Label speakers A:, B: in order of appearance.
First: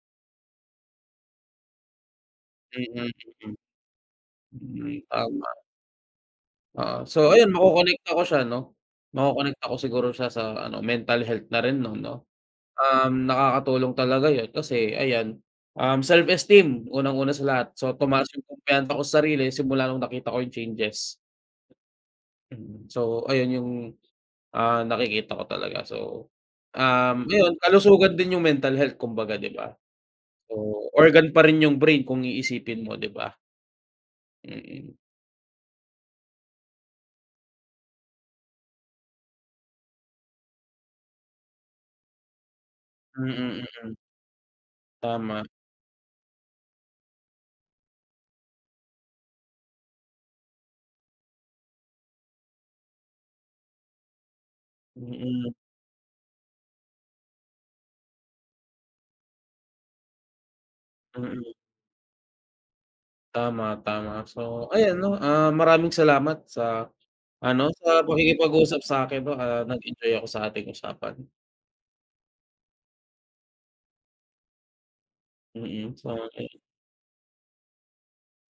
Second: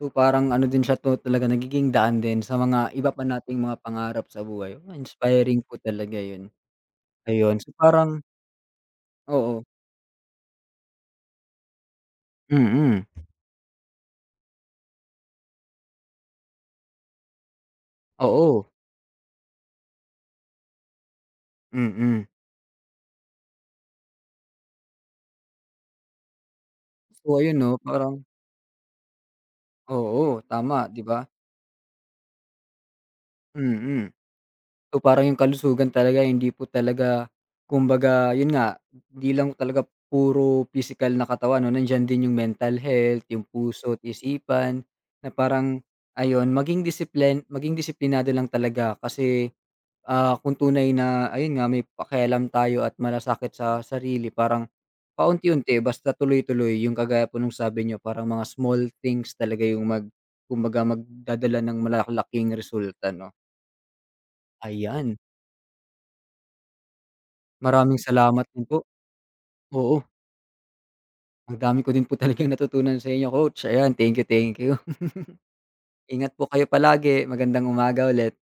A: So, parang ano din siya 'to talagang nagiging daan din sa mga
B: Mm,
A: iba pa
B: mm.
A: nating mga pangarap sa buhay.
B: Hmm,
A: Ah,
B: tama.
A: inspiring po talaga yun.
B: Ah, so ayun
A: Ayun. So,
B: makokonekta
A: parang
B: ko siya 'no,
A: Oo.
B: makokonekta ko siguro siya sa ano, mental health na rin 'no, 'no?
A: Mm.
B: Um, nakakatulong talaga yun kasi ayan, um, self-esteem unang-una sa lahat. So, tumaas yung
A: Oo.
B: kumpiyansa ko sa sarili simula nung nakita ko yung changes.
A: Mm.
B: Mm. So, ayun yung, ah, nakikita ko talaga. So, um,
A: So, ayun
B: ayun,
A: 'no,
B: kalusugan
A: parang
B: din yung mental health kumbaga, di ba?
A: Oo,
B: So,
A: tama, di ba?
B: organ pa rin yung brain kung iisipin mo, di ba?
A: Mm.
B: Mm.
A: So, parang yung kalusugan talaga hindi po talaga kumbaga, yun nga, di lang talaga puro pisikal na katawan 'no, nandiyan din yung mental health, yung
B: Mm, mm.
A: puso at isipan. Na
B: Tama.
A: parang ayun, maging disiplin maging disiplinado lang talaga kasi, ah, kung tunay na ayun nga, may pakialam tayo at masasakit sa sarili parang
B: Mm.
A: paunti-unti basta tuloy-tuloy. Yung kagaya po nung sabi niyo parang mga small things talaga yung mag kumbaga,
B: Mm.
A: magdadala ng malalaking resulta 'no.
B: Tama, tama. So ayun 'no,
A: Ayan.
B: ah, maraming salamat sa ano,
A: Maraming
B: sa
A: salamat din
B: pakikipag-usap
A: po.
B: sa akin 'no,
A: Oo.
B: nag-enjoy ako sa ating usapan.
A: Ang dami ko din po talagang natutunan sa inyo coach. Ayan, thank you, thank you.
B: Mm.
A: Ingat po
B: [unintelligible]
A: kayo palagi, magandang umaga ulit.